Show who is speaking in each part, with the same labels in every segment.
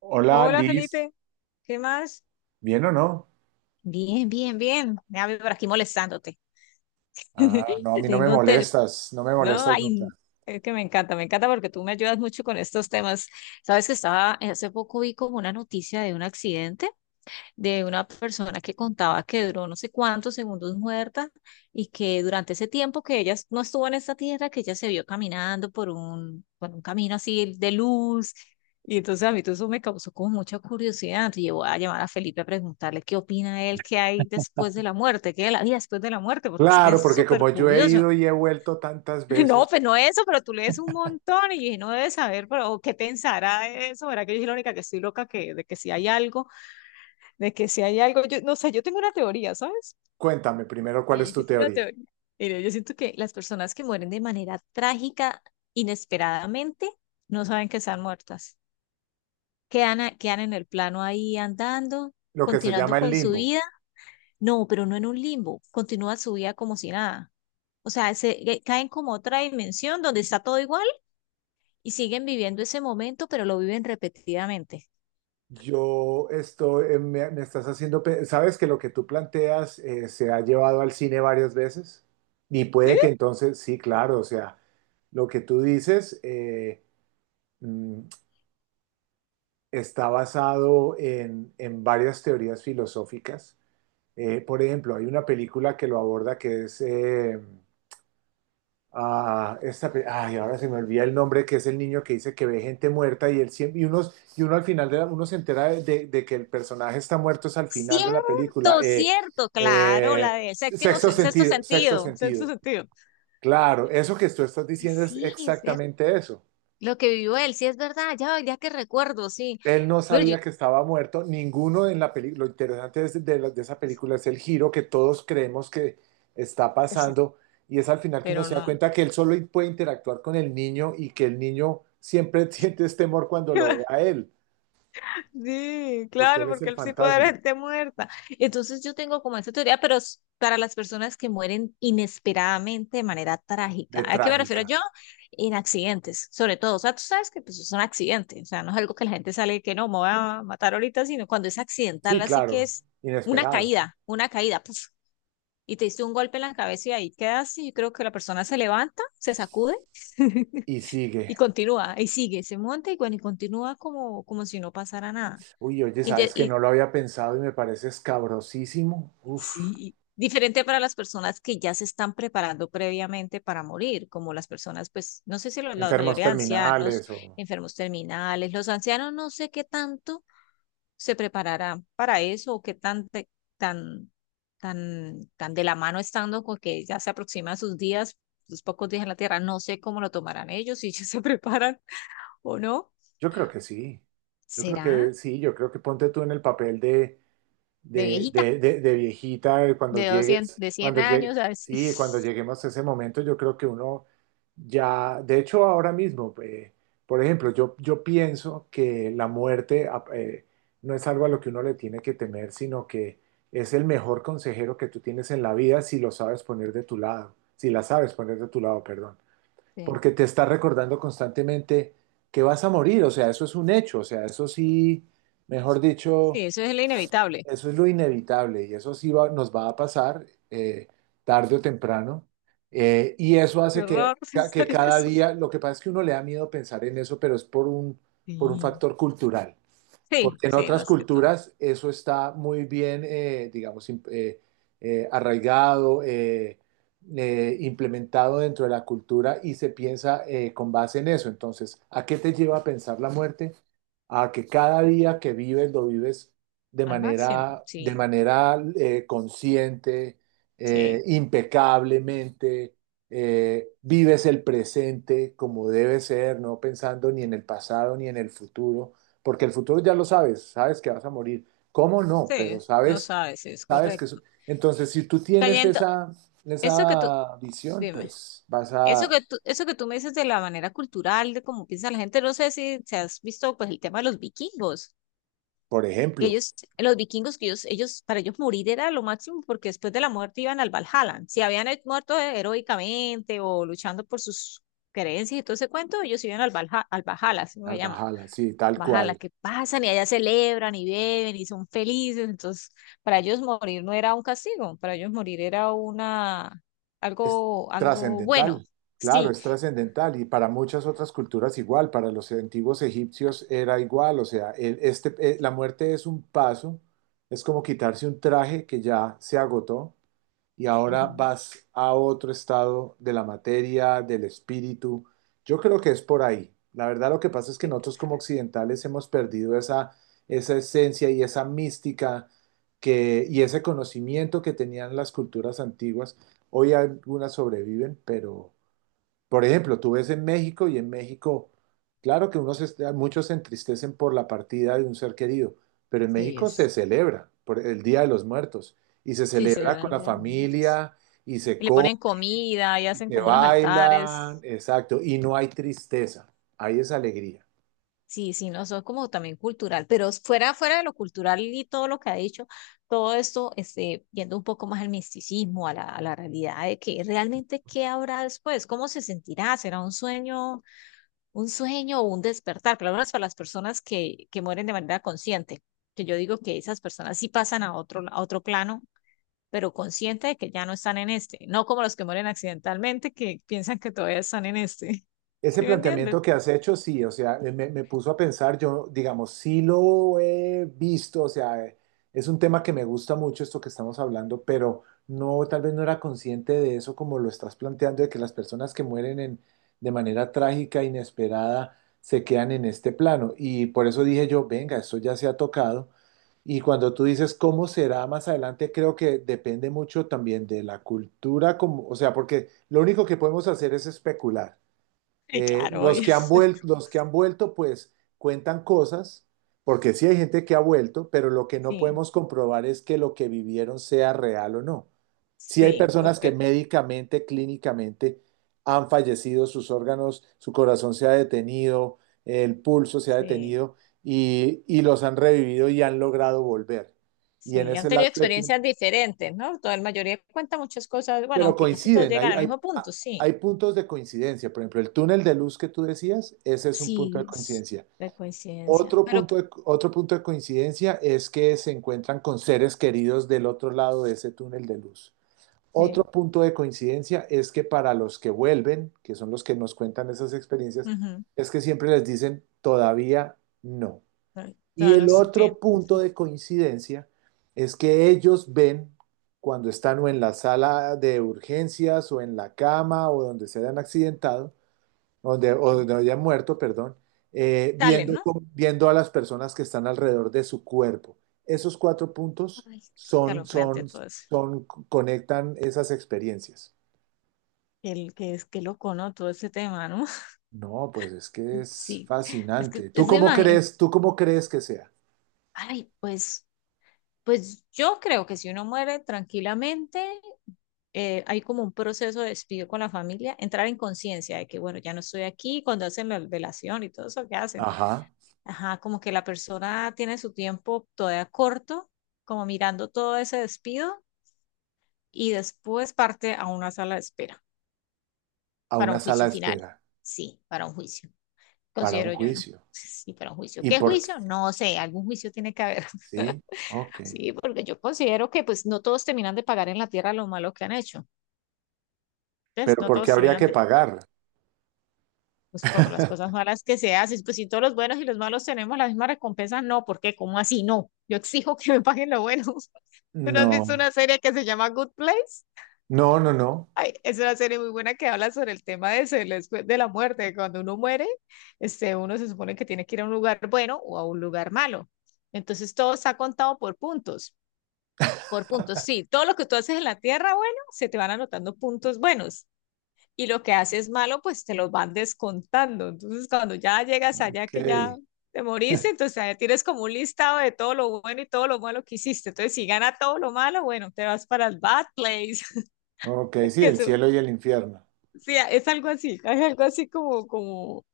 Speaker 1: Hola,
Speaker 2: Hola
Speaker 1: Liz,
Speaker 2: Felipe, ¿qué más?
Speaker 1: ¿bien o no?
Speaker 2: Bien, bien, bien. Déjame por aquí molestándote.
Speaker 1: Ah, no, a mí no me
Speaker 2: Tengo un te-
Speaker 1: molestas, no me
Speaker 2: No,
Speaker 1: molestas nunca.
Speaker 2: ay, es que me encanta porque tú me ayudas mucho con estos temas. Sabes que hace poco vi como una noticia de un accidente, de una persona que contaba que duró no sé cuántos segundos muerta y que durante ese tiempo que ella no estuvo en esta tierra, que ella se vio caminando por un camino así de luz. Y entonces a mí todo eso me causó como mucha curiosidad. Entonces yo voy a llamar a Felipe a preguntarle qué opina él, qué hay después de la muerte, qué es la vida después de la muerte, porque es que
Speaker 1: Claro,
Speaker 2: es
Speaker 1: porque
Speaker 2: súper
Speaker 1: como yo he
Speaker 2: curioso.
Speaker 1: ido y he vuelto tantas
Speaker 2: No,
Speaker 1: veces,
Speaker 2: pues no eso, pero tú lees un montón y dije, no debes saber, pero ¿qué pensará de eso? ¿Verdad que yo soy la única que estoy loca que, de que si hay algo? De que si hay algo, yo no sé, yo tengo una teoría, ¿sabes?
Speaker 1: cuéntame primero cuál es
Speaker 2: Sí, yo
Speaker 1: tu
Speaker 2: sí tengo
Speaker 1: teoría.
Speaker 2: teoría. Mira, yo siento que las personas que mueren de manera trágica, inesperadamente, no saben que están muertas. Quedan en el plano ahí andando,
Speaker 1: Lo que se
Speaker 2: continuando
Speaker 1: llama el
Speaker 2: con su
Speaker 1: limbo.
Speaker 2: vida. No, pero no en un limbo, continúa su vida como si nada. O sea, se, caen como a otra dimensión donde está todo igual y siguen viviendo ese momento, pero lo viven repetidamente.
Speaker 1: Yo estoy, me estás haciendo, sabes que lo que tú planteas se ha llevado al cine varias veces y
Speaker 2: ¿Sí?
Speaker 1: puede que entonces, sí, claro, o sea, lo que tú dices mm, está basado en varias teorías filosóficas. Por ejemplo, hay una película que lo aborda que es esta, ay, ahora se me olvida el nombre, que es el niño que dice que ve gente muerta y, él, y, unos, y uno al final uno se entera de que el personaje está muerto es al final de la película.
Speaker 2: Cierto, cierto, claro, la del séptimo,
Speaker 1: Sexto
Speaker 2: sexto
Speaker 1: sentido, sexto
Speaker 2: sentido, sexto
Speaker 1: sentido.
Speaker 2: sentido.
Speaker 1: Claro, eso que tú estás
Speaker 2: Ay,
Speaker 1: diciendo es
Speaker 2: sí, es cierto.
Speaker 1: exactamente eso.
Speaker 2: Lo que vivió él, sí es verdad, ya, ya que recuerdo, sí.
Speaker 1: Él no
Speaker 2: Pero yo,
Speaker 1: sabía que estaba muerto, ninguno en la película, lo interesante es de esa película es el giro que todos creemos que está
Speaker 2: el sí,
Speaker 1: pasando y es al final que uno
Speaker 2: pero
Speaker 1: se da
Speaker 2: no.
Speaker 1: cuenta que él solo puede interactuar con el niño y que el niño siempre siente este temor cuando lo ve a él,
Speaker 2: Sí,
Speaker 1: porque
Speaker 2: claro,
Speaker 1: él es
Speaker 2: porque
Speaker 1: el
Speaker 2: él sí puede haber
Speaker 1: fantasma
Speaker 2: gente muerta. Entonces yo tengo como esa teoría, pero es para las personas que mueren inesperadamente de manera trágica.
Speaker 1: de
Speaker 2: ¿A qué me refiero
Speaker 1: trágica.
Speaker 2: yo? En accidentes, sobre todo. O sea, tú sabes que pues, es un accidente. O sea, no es algo que la gente sale que no, me voy a matar ahorita, sino cuando es accidental,
Speaker 1: Sí,
Speaker 2: así que
Speaker 1: claro,
Speaker 2: es
Speaker 1: inesperado.
Speaker 2: una caída, puf, y te diste un golpe en la cabeza y ahí quedas. Y yo creo que la persona se levanta, se sacude
Speaker 1: Y
Speaker 2: y
Speaker 1: sigue.
Speaker 2: continúa, y sigue, se monta y bueno, y continúa como si no pasara nada.
Speaker 1: Uy, oye,
Speaker 2: Inte-
Speaker 1: sabes que
Speaker 2: Y,
Speaker 1: no lo había pensado y me parece escabrosísimo. Uf,
Speaker 2: Sí, diferente para las personas que ya se están preparando previamente para morir, como las personas, pues, no sé si la
Speaker 1: enfermos
Speaker 2: mayoría de ancianos,
Speaker 1: terminales o...
Speaker 2: enfermos terminales, los ancianos no sé qué tanto se prepararán para eso o qué tan, tan, tan, tan de la mano estando con que ya se aproximan sus días, sus pocos días en la tierra, no sé cómo lo tomarán ellos, si ellos se preparan o no.
Speaker 1: Yo creo que sí, yo creo que
Speaker 2: ¿Será
Speaker 1: sí, yo creo que ponte tú en el papel de,
Speaker 2: de viejita?
Speaker 1: de viejita cuando
Speaker 2: De 200,
Speaker 1: llegues,
Speaker 2: de 100
Speaker 1: cuando llegue,
Speaker 2: años, a ver si.
Speaker 1: sí, cuando lleguemos a ese momento, yo creo que uno ya, de hecho ahora mismo, por ejemplo, yo pienso que la muerte no es algo a lo que uno le tiene que temer, sino que es el mejor consejero que tú tienes en la vida si lo sabes poner de tu lado, si la sabes poner de tu lado, perdón,
Speaker 2: Sí.
Speaker 1: porque te está recordando constantemente que vas a morir, o sea, eso es un hecho, o sea, eso sí, mejor
Speaker 2: Sí,
Speaker 1: dicho,
Speaker 2: eso es lo inevitable.
Speaker 1: eso es lo inevitable y eso sí nos va a pasar tarde o temprano. Y eso
Speaker 2: Qué
Speaker 1: hace que,
Speaker 2: horror
Speaker 1: que
Speaker 2: pensar en
Speaker 1: cada
Speaker 2: eso.
Speaker 1: día, lo que pasa es que uno le da miedo pensar en eso, pero es por un
Speaker 2: Sí.
Speaker 1: factor cultural.
Speaker 2: Sí,
Speaker 1: Porque en
Speaker 2: sí,
Speaker 1: otras
Speaker 2: más que todo.
Speaker 1: culturas eso está muy bien, digamos, arraigado, implementado dentro de la cultura y se piensa con base en eso. Entonces, ¿a qué te lleva a pensar la muerte? A que cada día que vives lo vives
Speaker 2: Al máximo.
Speaker 1: de
Speaker 2: Sí,
Speaker 1: manera consciente,
Speaker 2: sí,
Speaker 1: impecablemente, vives el presente como debe ser, no pensando ni en el pasado ni en el futuro porque el futuro ya lo sabes, sabes que vas a morir. ¿Cómo no?
Speaker 2: sí.
Speaker 1: Pero
Speaker 2: No
Speaker 1: sabes,
Speaker 2: sabes, es
Speaker 1: sabes que...
Speaker 2: correcto.
Speaker 1: Entonces, si tú tienes
Speaker 2: Cayendo,
Speaker 1: esa,
Speaker 2: eso que tú,
Speaker 1: esa visión,
Speaker 2: dime.
Speaker 1: pues vas
Speaker 2: Eso
Speaker 1: a,
Speaker 2: que tú, eso que tú me dices de la manera cultural, de cómo piensa la gente, no sé si se has visto pues el tema de los vikingos,
Speaker 1: por
Speaker 2: que
Speaker 1: ejemplo,
Speaker 2: ellos, los vikingos, que ellos, para ellos morir era lo máximo porque después de la muerte iban al Valhalla. Si habían muerto heroicamente o luchando por sus creencias y todo ese cuento, ellos iban al Valhalla, así lo
Speaker 1: al
Speaker 2: llaman.
Speaker 1: Valhalla, sí, tal
Speaker 2: Valhalla,
Speaker 1: cual.
Speaker 2: que pasan y allá celebran y beben y son felices. Entonces, para ellos morir no era un castigo, para ellos morir era
Speaker 1: Es
Speaker 2: algo, algo bueno.
Speaker 1: trascendental, claro,
Speaker 2: Sí.
Speaker 1: es trascendental y para muchas otras culturas igual, para los antiguos egipcios era igual, o sea, este, la muerte es un paso, es como quitarse un traje que ya se agotó y ahora
Speaker 2: Ujú.
Speaker 1: vas a otro estado de la materia, del espíritu. Yo creo que es por ahí. La verdad lo que pasa es que
Speaker 2: Sí,
Speaker 1: nosotros como occidentales hemos perdido esa, esa esencia y esa mística que, y ese conocimiento que tenían las culturas antiguas. Hoy algunas sobreviven, pero, por ejemplo, tú ves en México y en México, claro que unos muchos se entristecen por la partida de un ser querido, pero en
Speaker 2: sí,
Speaker 1: México se
Speaker 2: es,
Speaker 1: celebra por el Día de los Muertos y se
Speaker 2: sí, se le
Speaker 1: celebra
Speaker 2: da
Speaker 1: con
Speaker 2: el
Speaker 1: la
Speaker 2: Día de los Muertos.
Speaker 1: familia y se
Speaker 2: Y le
Speaker 1: come,
Speaker 2: ponen comida y hacen
Speaker 1: se
Speaker 2: como unos
Speaker 1: baila,
Speaker 2: altares.
Speaker 1: exacto, y no hay tristeza, hay esa alegría.
Speaker 2: Sí, sí, no, eso es como también cultural, pero fuera, fuera de lo cultural y todo lo que ha dicho, todo esto, este, viendo un poco más al misticismo, a la, realidad de que realmente qué habrá después, cómo se sentirá, será un sueño o un despertar, por lo menos para las personas que, mueren de manera consciente, que yo digo que esas personas sí pasan a otro plano, pero consciente de que ya no están en este, no como los que mueren accidentalmente que piensan que todavía están en este.
Speaker 1: Ese
Speaker 2: ¿Sí me entiendes?
Speaker 1: planteamiento que has hecho, sí, o sea, me puso a pensar, yo, digamos, sí lo he visto, o sea, es un tema que me gusta mucho esto que estamos hablando, pero no, tal vez no era consciente de eso como lo estás planteando, de que las personas que mueren en, de manera trágica, inesperada, se quedan en este plano. Y por eso dije yo, venga, esto ya se ha tocado. Y cuando tú dices cómo será más adelante, creo que depende mucho también de la cultura, como, o sea, porque lo único que podemos hacer es especular.
Speaker 2: Sí, claro,
Speaker 1: Los
Speaker 2: obvio.
Speaker 1: que han vuelto, los que han vuelto, pues cuentan cosas, porque sí hay gente que ha vuelto, pero lo que no
Speaker 2: Sí,
Speaker 1: podemos comprobar es que lo que vivieron sea real o no. Sí hay
Speaker 2: sí,
Speaker 1: personas que
Speaker 2: porque
Speaker 1: médicamente, clínicamente han fallecido, sus órganos, su corazón se ha detenido, el pulso se ha
Speaker 2: sí,
Speaker 1: detenido y los han revivido y han logrado volver. Y en
Speaker 2: sí, han
Speaker 1: ese
Speaker 2: tenido
Speaker 1: lapso de
Speaker 2: experiencias
Speaker 1: tiempo,
Speaker 2: diferentes, ¿no? Toda la mayoría cuenta muchas cosas, bueno,
Speaker 1: pero
Speaker 2: aunque casi todos
Speaker 1: coinciden,
Speaker 2: llegan al mismo punto, sí,
Speaker 1: hay puntos de coincidencia. Por ejemplo, el túnel de luz que tú decías, ese es un punto de
Speaker 2: sí, es
Speaker 1: coincidencia.
Speaker 2: de coincidencia, pero
Speaker 1: Otro punto de coincidencia es que se encuentran con seres queridos del otro lado de ese túnel de luz. Otro
Speaker 2: sí,
Speaker 1: punto de coincidencia es que para los que vuelven, que son los que nos cuentan esas experiencias,
Speaker 2: ujú,
Speaker 1: es que siempre les dicen todavía no.
Speaker 2: ay,
Speaker 1: Y
Speaker 2: todavía no
Speaker 1: el
Speaker 2: es su
Speaker 1: otro
Speaker 2: tiempo.
Speaker 1: punto
Speaker 2: Sí.
Speaker 1: de coincidencia es que ellos ven cuando están o en la sala de urgencias o en la cama o donde se hayan accidentado, donde, o
Speaker 2: Sí.
Speaker 1: donde haya muerto, perdón,
Speaker 2: Dale,
Speaker 1: viendo,
Speaker 2: ¿no?
Speaker 1: viendo a las personas que están alrededor de su cuerpo. Esos cuatro puntos
Speaker 2: Ay,
Speaker 1: son,
Speaker 2: escalofriante
Speaker 1: son,
Speaker 2: todo eso.
Speaker 1: son, conectan esas experiencias.
Speaker 2: Qué loco, ¿no? Todo ese tema, ¿no?
Speaker 1: No, pues es que es
Speaker 2: Sí, es que,
Speaker 1: fascinante.
Speaker 2: es que
Speaker 1: Tú cómo crees que sea?
Speaker 2: ay, pues yo creo que si uno muere tranquilamente, hay como un proceso de despido con la familia, entrar en conciencia de que, bueno, ya no estoy aquí, cuando hacen la velación y todo eso que hacen,
Speaker 1: Ajá,
Speaker 2: ajá, como que la persona tiene su tiempo todavía corto, como mirando todo ese despido, y después parte a una sala de espera
Speaker 1: a
Speaker 2: para
Speaker 1: una
Speaker 2: un
Speaker 1: sala
Speaker 2: juicio
Speaker 1: de
Speaker 2: final.
Speaker 1: espera
Speaker 2: Sí, para un juicio,
Speaker 1: para un
Speaker 2: considero yo, ¿no?
Speaker 1: juicio.
Speaker 2: Sí, para un juicio.
Speaker 1: ¿Y
Speaker 2: ¿Qué
Speaker 1: por qué?
Speaker 2: juicio? No sé, algún juicio tiene que haber.
Speaker 1: Sí, ok.
Speaker 2: Sí, porque yo considero que pues no todos terminan de pagar en la tierra lo malo que han hecho. Entonces,
Speaker 1: Pero
Speaker 2: no
Speaker 1: ¿por qué
Speaker 2: todos
Speaker 1: habría
Speaker 2: terminan
Speaker 1: que
Speaker 2: de,
Speaker 1: pagar?
Speaker 2: pues por las cosas malas que se hacen. Pues si todos los buenos y los malos tenemos la misma recompensa, no, ¿por qué? ¿Cómo así? No, yo exijo que me paguen lo bueno. ¿Tú no has visto
Speaker 1: No,
Speaker 2: una serie que se llama Good Place?
Speaker 1: no, no, no.
Speaker 2: Ay, es una serie muy buena que habla sobre el tema de, eso, del después de la muerte. Cuando uno muere, este, uno se supone que tiene que ir a un lugar bueno o a un lugar malo. Entonces, todo está contado por puntos. Por puntos, sí. Todo lo que tú haces en la tierra, bueno, se te van anotando puntos buenos. Y lo que haces malo, pues te los van descontando. Entonces, cuando ya llegas allá
Speaker 1: Ok,
Speaker 2: que ya te moriste, entonces ahí tienes como un listado de todo lo bueno y todo lo malo que hiciste. Entonces, si gana todo lo malo, bueno, te vas para el Bad Place.
Speaker 1: ok, sí,
Speaker 2: Que
Speaker 1: el
Speaker 2: eso-
Speaker 1: cielo y el infierno.
Speaker 2: sí, es algo así, es algo así como, como,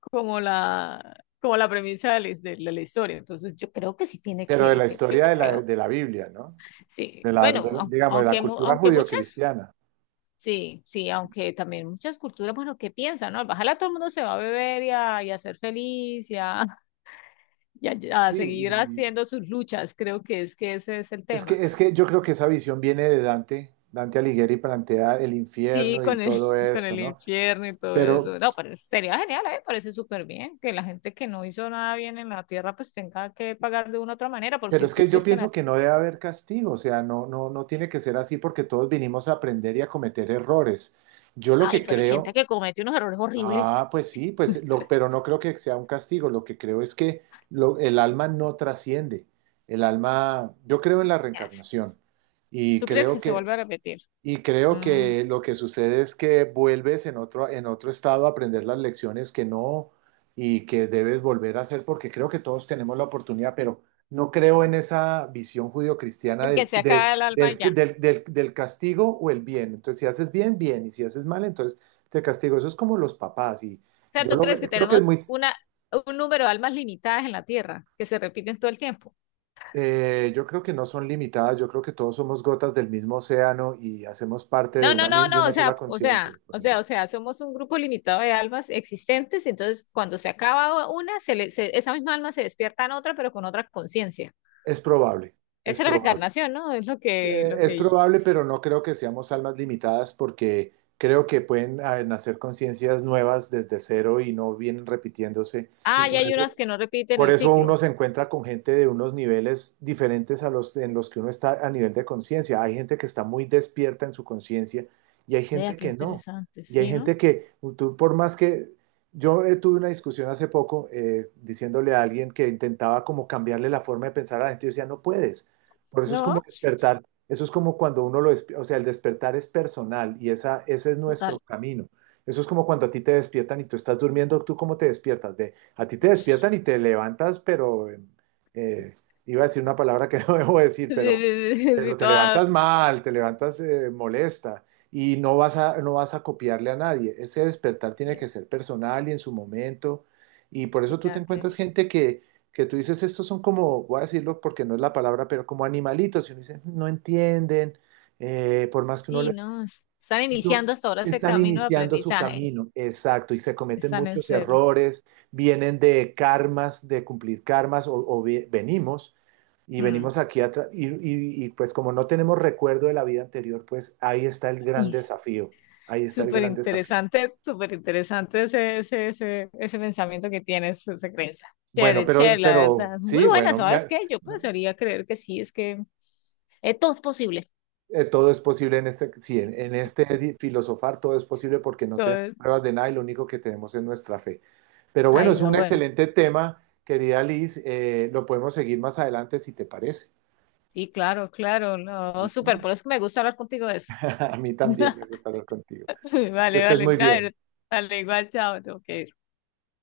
Speaker 2: como la, como la premisa de la, la historia. Entonces, yo creo que sí tiene
Speaker 1: Pero de
Speaker 2: que,
Speaker 1: la
Speaker 2: yo
Speaker 1: historia
Speaker 2: creo.
Speaker 1: de la Biblia, ¿no?
Speaker 2: Sí,
Speaker 1: De la,
Speaker 2: bueno,
Speaker 1: digamos, de la
Speaker 2: aunque,
Speaker 1: cultura
Speaker 2: aunque muchas.
Speaker 1: judio-cristiana.
Speaker 2: Sí, sí, aunque también muchas culturas, bueno, ¿qué piensan, no? Al bajarla todo el mundo se va a beber y a, ser feliz y, a, y a
Speaker 1: Sí,
Speaker 2: seguir
Speaker 1: y
Speaker 2: haciendo sus luchas, creo que es que ese es el tema.
Speaker 1: es que yo creo que esa visión viene de Dante. Dante Alighieri plantea el
Speaker 2: Sí,
Speaker 1: infierno y
Speaker 2: con el,
Speaker 1: todo
Speaker 2: con
Speaker 1: esto,
Speaker 2: el
Speaker 1: ¿no?
Speaker 2: infierno y todo eso.
Speaker 1: Pero,
Speaker 2: No, parece, sería genial, ¿eh? Parece súper bien que la gente que no hizo nada bien en la tierra pues tenga que pagar de una u otra manera, porque
Speaker 1: pero
Speaker 2: si
Speaker 1: es
Speaker 2: tú
Speaker 1: que yo
Speaker 2: estuviste en la...
Speaker 1: pienso que no debe haber castigo, o sea, no, no, no tiene que ser así porque todos vinimos a aprender y a cometer errores. Yo lo
Speaker 2: Ay,
Speaker 1: que
Speaker 2: pero hay gente
Speaker 1: creo.
Speaker 2: que comete unos errores horribles.
Speaker 1: Ah, pues sí, pues lo, pero no creo que sea un castigo. Lo que creo es que el alma no trasciende. El alma, yo creo en la
Speaker 2: ¿Qué hace?
Speaker 1: reencarnación y
Speaker 2: ¿Tú crees que
Speaker 1: creo
Speaker 2: se
Speaker 1: que
Speaker 2: vuelve a repetir?
Speaker 1: y creo
Speaker 2: Mm,
Speaker 1: que lo que sucede es que vuelves en otro estado a aprender las lecciones que no y que debes volver a hacer, porque creo que todos tenemos la oportunidad, pero no creo en esa visión judio-cristiana
Speaker 2: de que se acaba el alma y ya.
Speaker 1: del castigo o el bien. Entonces, si haces bien, bien, y si haces mal, entonces te castigo. Eso es como los papás, y
Speaker 2: Sea,
Speaker 1: yo
Speaker 2: ¿tú
Speaker 1: lo,
Speaker 2: crees que
Speaker 1: creo que es muy,
Speaker 2: tenemos un número de almas limitadas en la Tierra que se repiten todo el tiempo?
Speaker 1: yo creo que no son limitadas, yo creo que todos somos gotas del mismo océano y hacemos parte de
Speaker 2: No, no,
Speaker 1: una,
Speaker 2: no,
Speaker 1: de
Speaker 2: no, o
Speaker 1: una
Speaker 2: sea,
Speaker 1: sola
Speaker 2: o
Speaker 1: conciencia.
Speaker 2: sea, o sea, o sea, somos un grupo limitado de almas existentes, entonces cuando se acaba una, esa misma alma se despierta en otra, pero con otra conciencia.
Speaker 1: Es probable, es
Speaker 2: Esa es la
Speaker 1: probable.
Speaker 2: reencarnación, ¿no? Es lo que, lo
Speaker 1: Es
Speaker 2: que...
Speaker 1: probable, pero no creo que seamos almas limitadas porque creo que pueden nacer conciencias nuevas desde cero y no vienen repitiéndose. Y
Speaker 2: Ah, y hay unas que no repiten
Speaker 1: por
Speaker 2: el
Speaker 1: eso
Speaker 2: ciclo.
Speaker 1: uno se encuentra con gente de unos niveles diferentes a los en los que uno está a nivel de conciencia. Hay gente que está muy despierta en su conciencia y hay
Speaker 2: Vea,
Speaker 1: gente
Speaker 2: qué
Speaker 1: que no.
Speaker 2: interesante,
Speaker 1: Y hay
Speaker 2: ¿sí, no?
Speaker 1: gente que, tú, por más que yo tuve una discusión hace poco diciéndole a alguien que intentaba como cambiarle la forma de pensar a la gente, yo decía, no puedes. Por eso es
Speaker 2: No,
Speaker 1: como despertar. Eso es como cuando uno lo, o sea, el despertar es personal y esa, ese es nuestro
Speaker 2: total.
Speaker 1: camino. Eso es como cuando a ti te despiertan y tú estás durmiendo, ¿tú cómo te despiertas? De a ti te despiertan y te levantas, pero eh, iba a decir una palabra que no debo decir,
Speaker 2: Sí, sí, sí, sí,
Speaker 1: pero te
Speaker 2: toda...
Speaker 1: levantas mal, te levantas molesta y no vas a, no vas a copiarle a nadie. Ese despertar tiene
Speaker 2: sí,
Speaker 1: que ser personal y en su momento. Y por
Speaker 2: de
Speaker 1: eso tú te
Speaker 2: cada
Speaker 1: encuentras
Speaker 2: quien.
Speaker 1: gente que tú dices, estos son como, voy a decirlo porque no es la palabra, pero como animalitos. Y uno dice, no entienden, por más que uno
Speaker 2: Sí, no, están iniciando
Speaker 1: son-
Speaker 2: hasta ahora ese
Speaker 1: están
Speaker 2: camino de
Speaker 1: iniciando su
Speaker 2: aprendizaje.
Speaker 1: camino, exacto, y se cometen
Speaker 2: Están en
Speaker 1: muchos
Speaker 2: cero.
Speaker 1: errores, vienen de karmas, de cumplir karmas, o venimos, y
Speaker 2: Mm.
Speaker 1: venimos aquí atrás, y, y, pues como no tenemos recuerdo de la vida anterior, pues ahí está el gran
Speaker 2: Y s-
Speaker 1: desafío, ahí está el
Speaker 2: Súper
Speaker 1: gran desafío.
Speaker 2: interesante, súper interesante ese pensamiento que tienes, esa creencia.
Speaker 1: Bueno,
Speaker 2: Chévere, chévere, la
Speaker 1: pero
Speaker 2: verdad. Muy
Speaker 1: sí,
Speaker 2: buena,
Speaker 1: bueno,
Speaker 2: ¿sabes qué? Yo
Speaker 1: no,
Speaker 2: pensaría creer que sí, es que todo es posible.
Speaker 1: todo es posible en este, sí, en este filosofar todo es posible porque no
Speaker 2: Todo
Speaker 1: tenemos
Speaker 2: es-
Speaker 1: pruebas de nada y lo único que tenemos es nuestra fe. Pero bueno,
Speaker 2: Ay,
Speaker 1: es
Speaker 2: no,
Speaker 1: un
Speaker 2: bueno.
Speaker 1: excelente tema, querida Liz. Lo podemos seguir más adelante si te parece.
Speaker 2: Y claro, claro, no, súper,
Speaker 1: ¿Listo?
Speaker 2: por eso que me gusta hablar contigo de eso.
Speaker 1: A mí también me gusta hablar contigo. Que
Speaker 2: Vale,
Speaker 1: estés
Speaker 2: vale,
Speaker 1: muy bien.
Speaker 2: dale, dale, igual, chao, tengo que